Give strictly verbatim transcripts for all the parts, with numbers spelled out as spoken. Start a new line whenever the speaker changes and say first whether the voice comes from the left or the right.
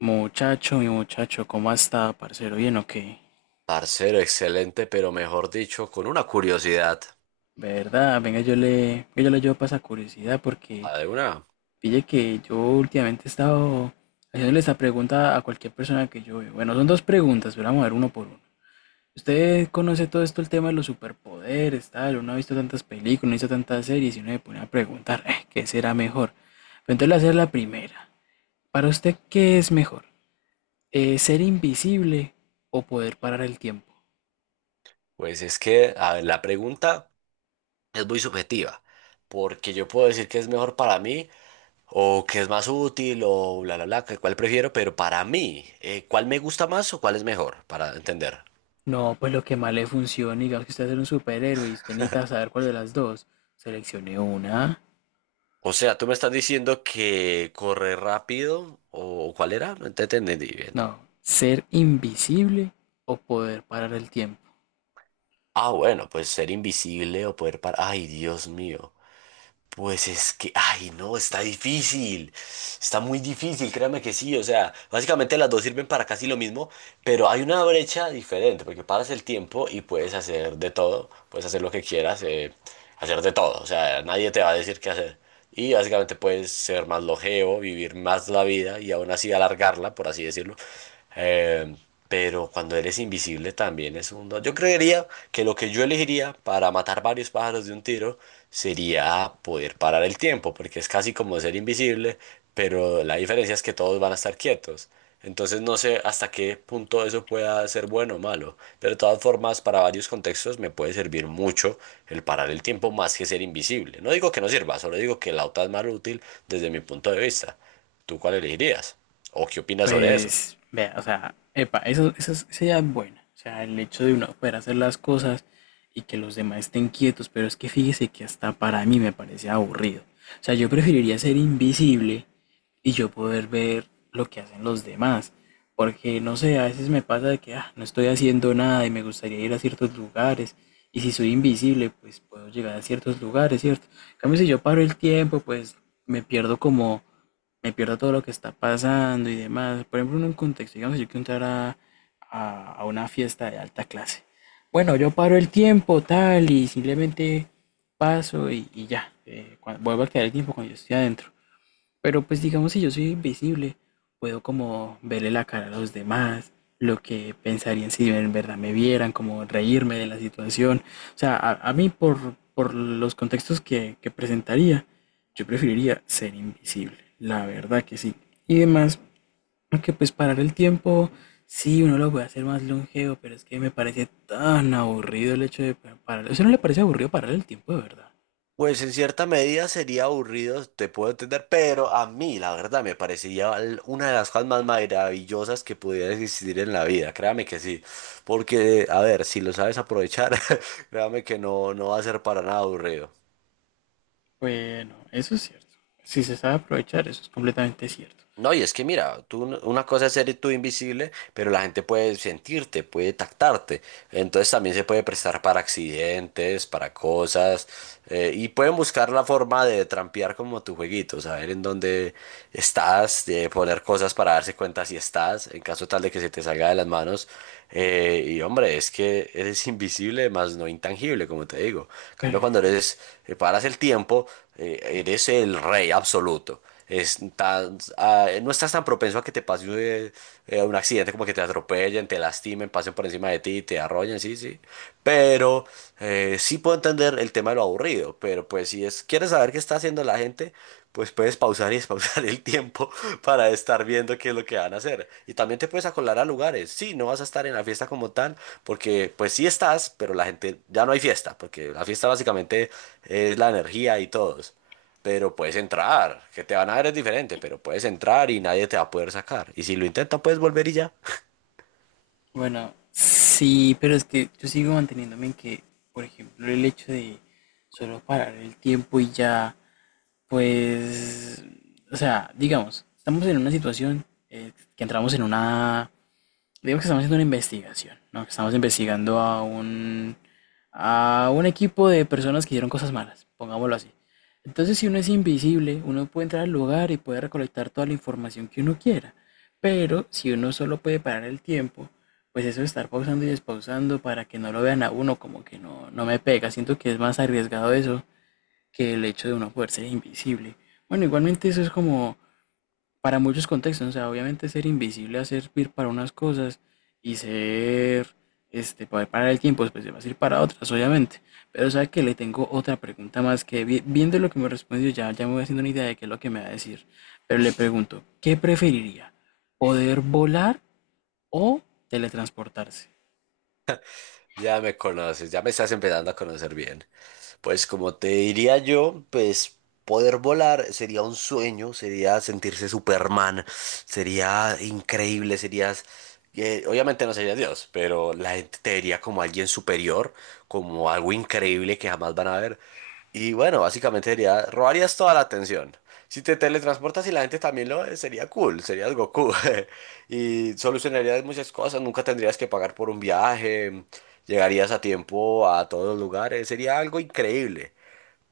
left: Muchacho, mi muchacho, ¿cómo está, parcero? ¿Bien o qué?
right: Parcero, excelente, pero mejor dicho, con una curiosidad.
left: ¿Verdad? Venga, yo le, venga, yo le llevo para esa curiosidad porque
right: A ver, una,
left: pille que yo últimamente he estado haciéndole esta pregunta a cualquier persona que yo veo. Bueno, son dos preguntas, pero vamos a ver uno por uno. ¿Usted conoce todo esto, el tema de los superpoderes, tal? Uno ha visto tantas películas, no ha visto tantas series y uno se pone a preguntar, "Eh, ¿qué será mejor?" Pero entonces le voy a hacer la primera. ¿Para usted qué es mejor? Eh, ¿ser invisible o poder parar el tiempo?
right: pues es que, a ver, la pregunta es muy subjetiva, porque yo puedo decir que es mejor para mí, o que es más útil, o bla, bla, bla, que cuál prefiero, pero para mí, eh, ¿cuál me gusta más o cuál es mejor? Para entender.
left: No, pues lo que más le funcione, digamos que usted es un superhéroe y usted necesita saber cuál de las dos. Seleccione una.
right: O sea, tú me estás diciendo que correr rápido, o ¿cuál era? No te entendí bien.
left: No, ser invisible o poder parar el tiempo.
right: Ah, bueno, pues ser invisible o poder parar. Ay, Dios mío. Pues es que, ay, no, está difícil. Está muy difícil, créame que sí. O sea, básicamente las dos sirven para casi lo mismo, pero hay una brecha diferente, porque paras el tiempo y puedes hacer de todo, puedes hacer lo que quieras, eh, hacer de todo, o sea, nadie te va a decir qué hacer. Y básicamente puedes ser más longevo, vivir más la vida y aún así alargarla, por así decirlo. Eh, pero cuando eres invisible también es un don. Yo creería que lo que yo elegiría para matar varios pájaros de un tiro sería poder parar el tiempo, porque es casi como ser invisible, pero la diferencia es que todos van a estar quietos. Entonces no sé hasta qué punto eso pueda ser bueno o malo, pero de todas formas para varios contextos me puede servir mucho el parar el tiempo más que ser invisible. No digo que no sirva, solo digo que la otra es más útil desde mi punto de vista. ¿Tú cuál elegirías? ¿O qué opinas sobre eso?
left: Pues, vea, o sea, epa, eso, eso es- esa idea es buena. O sea, el hecho de uno poder hacer las cosas y que los demás estén quietos, pero es que fíjese que hasta para mí me parece aburrido. O sea, yo preferiría ser invisible y yo poder ver lo que hacen los demás. Porque no sé, a veces me pasa de que ah, no estoy haciendo nada y me gustaría ir a ciertos lugares. Y si soy invisible, pues puedo llegar a ciertos lugares, ¿cierto? En cambio, si yo paro el tiempo, pues me pierdo como, me pierdo todo lo que está pasando y demás. Por ejemplo, en un contexto, digamos, yo quiero entrar a, a, a una fiesta de alta clase. Bueno, yo paro el tiempo, tal, y simplemente paso y, y ya. Eh, cua- vuelvo a quedar el tiempo cuando yo estoy adentro. Pero pues digamos si yo soy invisible, puedo como verle la cara a los demás, lo que pensarían si en verdad me vieran, como reírme de la situación. O sea, a, a mí por, por los contextos que, que presentaría, yo preferiría ser invisible, la verdad que sí. Y además, aunque pues parar el tiempo, sí, uno lo puede hacer más longevo, pero es que me parece tan aburrido el hecho de pa- parar. ¿A usted no le parece aburrido parar el tiempo de verdad?
right: Pues en cierta medida sería aburrido, te puedo entender, pero a mí la verdad me parecería l- una de las cosas más maravillosas que pudiera existir en la vida, créame que sí, porque a ver, si lo sabes aprovechar, créame que no, no va a ser para nada aburrido.
left: Bueno, eso es cierto. Si se sabe aprovechar, eso es completamente cierto.
right: No, y es que mira, tú, una cosa es ser tú invisible, pero la gente puede sentirte, puede tactarte. Entonces también se puede prestar para accidentes, para cosas, eh, y pueden buscar la forma de trampear como tu jueguito, saber en dónde estás, de poner cosas para darse cuenta si estás, en caso tal de que se te salga de las manos. Eh, y hombre, es que eres invisible, más no intangible, como te digo. En
left: Pero,
right: cambio, cuando eres, eh, paras el tiempo, eh, eres el rey absoluto está- ah, no estás tan propenso a que te pase eh, eh, un accidente como que te atropellen, te lastimen, pasen por encima de ti, te arrollen, sí, sí. Pero eh, sí puedo entender el tema de lo aburrido, pero pues si es, quieres saber qué está haciendo la gente, pues puedes pausar y despausar el tiempo para estar viendo qué es lo que van a hacer. Y también te puedes acolar a lugares. Sí, no vas a estar en la fiesta como tal, porque pues sí estás, pero la gente, ya no hay fiesta, porque la fiesta básicamente es la energía y todos, pero puedes entrar, que te van a ver es diferente, pero puedes entrar y nadie te va a poder sacar. Y si lo intentas, puedes volver y ya.
left: bueno, sí, pero es que yo sigo manteniéndome en que, por ejemplo, el hecho de solo parar el tiempo y ya, pues, o sea, digamos, estamos en una situación eh, que entramos en una Digamos que estamos haciendo una investigación, ¿no? Que estamos investigando a un, a un equipo de personas que hicieron cosas malas, pongámoslo así. Entonces, si uno es invisible, uno puede entrar al lugar y puede recolectar toda la información que uno quiera. Pero si uno solo puede parar el tiempo, pues eso de estar pausando y despausando para que no lo vean a uno, como que no, no me pega. Siento que es más arriesgado eso que el hecho de uno poder ser invisible. Bueno, igualmente eso es como para muchos contextos, o sea, obviamente ser invisible va a servir para unas cosas y ser, este, poder parar el tiempo, después va a ir para otras, obviamente. Pero sabe que le tengo otra pregunta más que vi- viendo lo que me respondió ya, ya me voy haciendo una idea de qué es lo que me va a decir. Pero le pregunto, ¿qué preferiría? ¿Poder volar o teletransportarse?
right: Ya me conoces, ya me estás empezando a conocer bien. Pues como te diría yo, pues poder volar sería un sueño, sería sentirse Superman, sería increíble, serías... eh, obviamente no serías Dios, pero la gente te vería como alguien superior, como algo increíble que jamás van a ver. Y bueno, básicamente sería, robarías toda la atención. Si te teletransportas y la gente también lo ve, sería cool, serías Goku. Y solucionarías muchas cosas, nunca tendrías que pagar por un viaje, llegarías a tiempo a todos los lugares, sería algo increíble.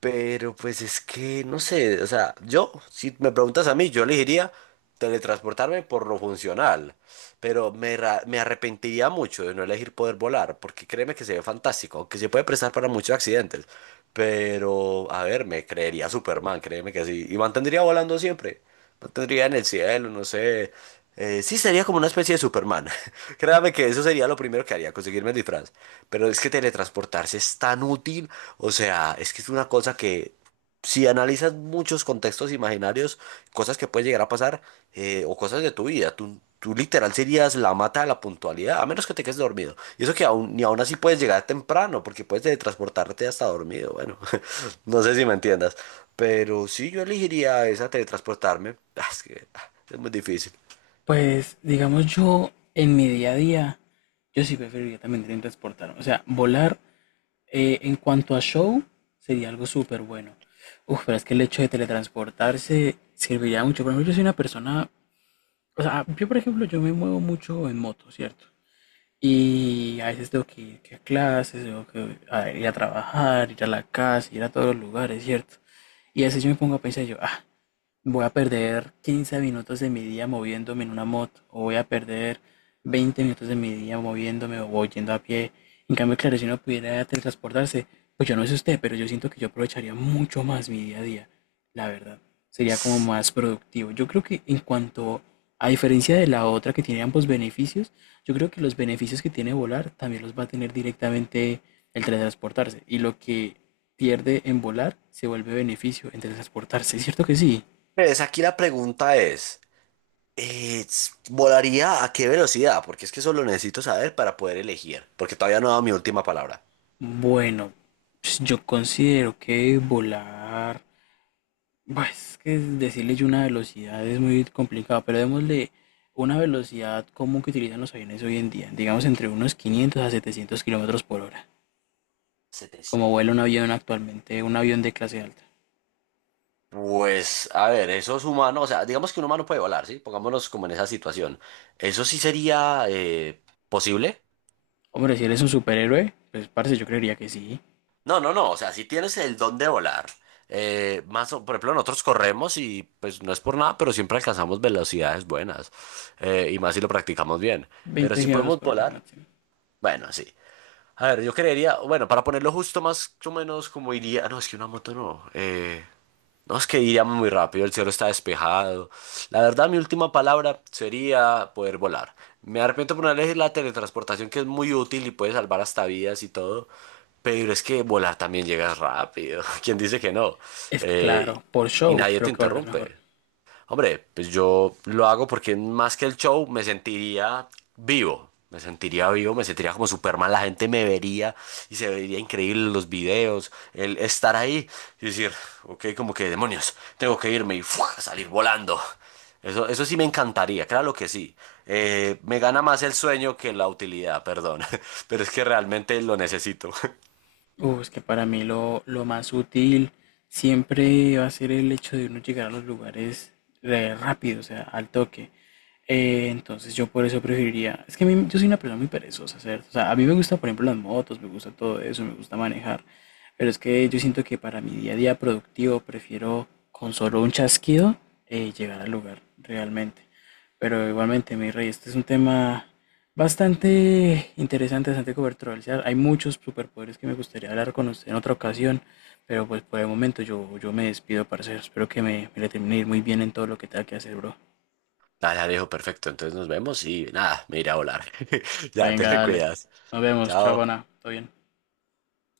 right: Pero pues es que, no sé, o sea, yo, si me preguntas a mí, yo elegiría teletransportarme por lo funcional, pero me, ra- me arrepentiría mucho de no elegir poder volar, porque créeme que se ve fantástico, aunque se puede prestar para muchos accidentes. Pero, a ver, me creería Superman, créeme que sí. Y mantendría volando siempre. Mantendría en el cielo, no sé. Eh, sí, sería como una especie de Superman. Créame que eso sería lo primero que haría, conseguirme el disfraz. Pero es que teletransportarse es tan útil. O sea, es que es una cosa que si analizas muchos contextos imaginarios, cosas que pueden llegar a pasar, eh, o cosas de tu vida, tú, tú literal serías la mata de la puntualidad, a menos que te quedes dormido. Y eso que aún, ni aún así puedes llegar temprano, porque puedes teletransportarte hasta dormido. Bueno, no sé si me entiendas, pero sí yo elegiría esa teletransportarme. Ah, Es que ah, es muy difícil.
left: Pues, digamos yo, en mi día a día, yo sí preferiría también teletransportarme. O sea, volar Eh, en cuanto a show, sería algo súper bueno. Uf, pero es que el hecho de teletransportarse serviría mucho. Por ejemplo, yo soy una persona, o sea, yo por ejemplo, yo me muevo mucho en moto, ¿cierto? Y a veces tengo que ir que a clases, tengo que a- ir a trabajar, ir a la casa, ir a todos los lugares, ¿cierto? Y a veces yo me pongo a pensar yo, ah, voy a perder quince minutos de mi día moviéndome en una moto, o voy a perder veinte minutos de mi día moviéndome o yendo a pie. En cambio, claro, si uno pudiera teletransportarse, pues yo no sé usted, pero yo siento que yo aprovecharía mucho más mi día a día, la verdad. Sería como más productivo. Yo creo que en cuanto, a diferencia de la otra que tiene ambos beneficios, yo creo que los beneficios que tiene volar también los va a tener directamente el teletransportarse. Y lo que pierde en volar se vuelve beneficio en teletransportarse, ¿cierto que sí?
right: Pues aquí la pregunta es, eh, s- ¿volaría a qué velocidad? Porque es que eso lo necesito saber para poder elegir, porque todavía no he dado mi última palabra.
left: Bueno, pues, yo considero que volar, bah, es que decirle yo una velocidad es muy complicado, pero démosle una velocidad común que utilizan los aviones hoy en día, digamos entre unos quinientos a setecientos kilómetros por hora, como vuela
right: Setecientos.
left: un avión actualmente, un avión de clase alta.
right: Pues, a ver, esos humanos, o sea, digamos que un humano puede volar, ¿sí? Pongámonos como en esa situación. ¿Eso sí sería, eh, posible?
left: Hombre, si eres un superhéroe, pues parce, yo creería que sí,
right: No, no, no, o sea, si tienes el don de volar, eh, más, o- por ejemplo, nosotros corremos y pues no es por nada, pero siempre alcanzamos velocidades buenas, eh, y más si lo practicamos bien. Pero
left: veinte
right: si
left: kilómetros
right: podemos
left: por hora
right: volar,
left: máximo.
right: bueno, sí. A ver, yo creería, bueno, para ponerlo justo más o menos como iría, no, es que una moto no. eh, No, es que iríamos muy rápido, el cielo está despejado. La verdad, mi última palabra sería poder volar. Me arrepiento por no elegir la teletransportación, que es muy útil y puede salvar hasta vidas y todo. Pero es que volar también llegas rápido. ¿Quién dice que no?
left: Es que
right: Eh,
left: claro, por
right: y
left: show
right: nadie te
left: creo que volarás mejor.
right: interrumpe. Hombre, pues yo lo hago porque más que el show me sentiría vivo, me sentiría vivo, me sentiría como Superman, la gente me vería y se vería increíble los videos, el estar ahí y decir, ok, como que demonios, tengo que irme y ¡fua! Salir volando. Eso, eso sí me encantaría, claro que sí. Eh, me gana más el sueño que la utilidad, perdón, pero es que realmente lo necesito.
left: Uh, es que para mí lo, lo más útil siempre va a ser el hecho de uno llegar a los lugares eh, rápido, o sea, al toque. Eh, entonces yo por eso preferiría, es que a mí- yo soy una persona muy perezosa, ¿cierto? O sea, a mí me gusta, por ejemplo, las motos, me gusta todo eso, me gusta manejar, pero es que yo siento que para mi día a día productivo prefiero con solo un chasquido eh, llegar al lugar realmente. Pero igualmente, mi rey, este es un tema bastante interesante, bastante controversial. Hay muchos superpoderes que me gustaría hablar con usted en otra ocasión, pero pues por el momento yo, yo me despido, parcero. Espero que me, me le termine de ir muy bien en todo lo que tenga que hacer, bro.
right: Dale, Alejo, perfecto, entonces nos vemos y nada, me iré a volar. Ya, te
left: Venga,
right: me
left: dale.
right: cuidas.
left: Nos vemos. Chao,
right: Chao.
left: buena. Todo bien.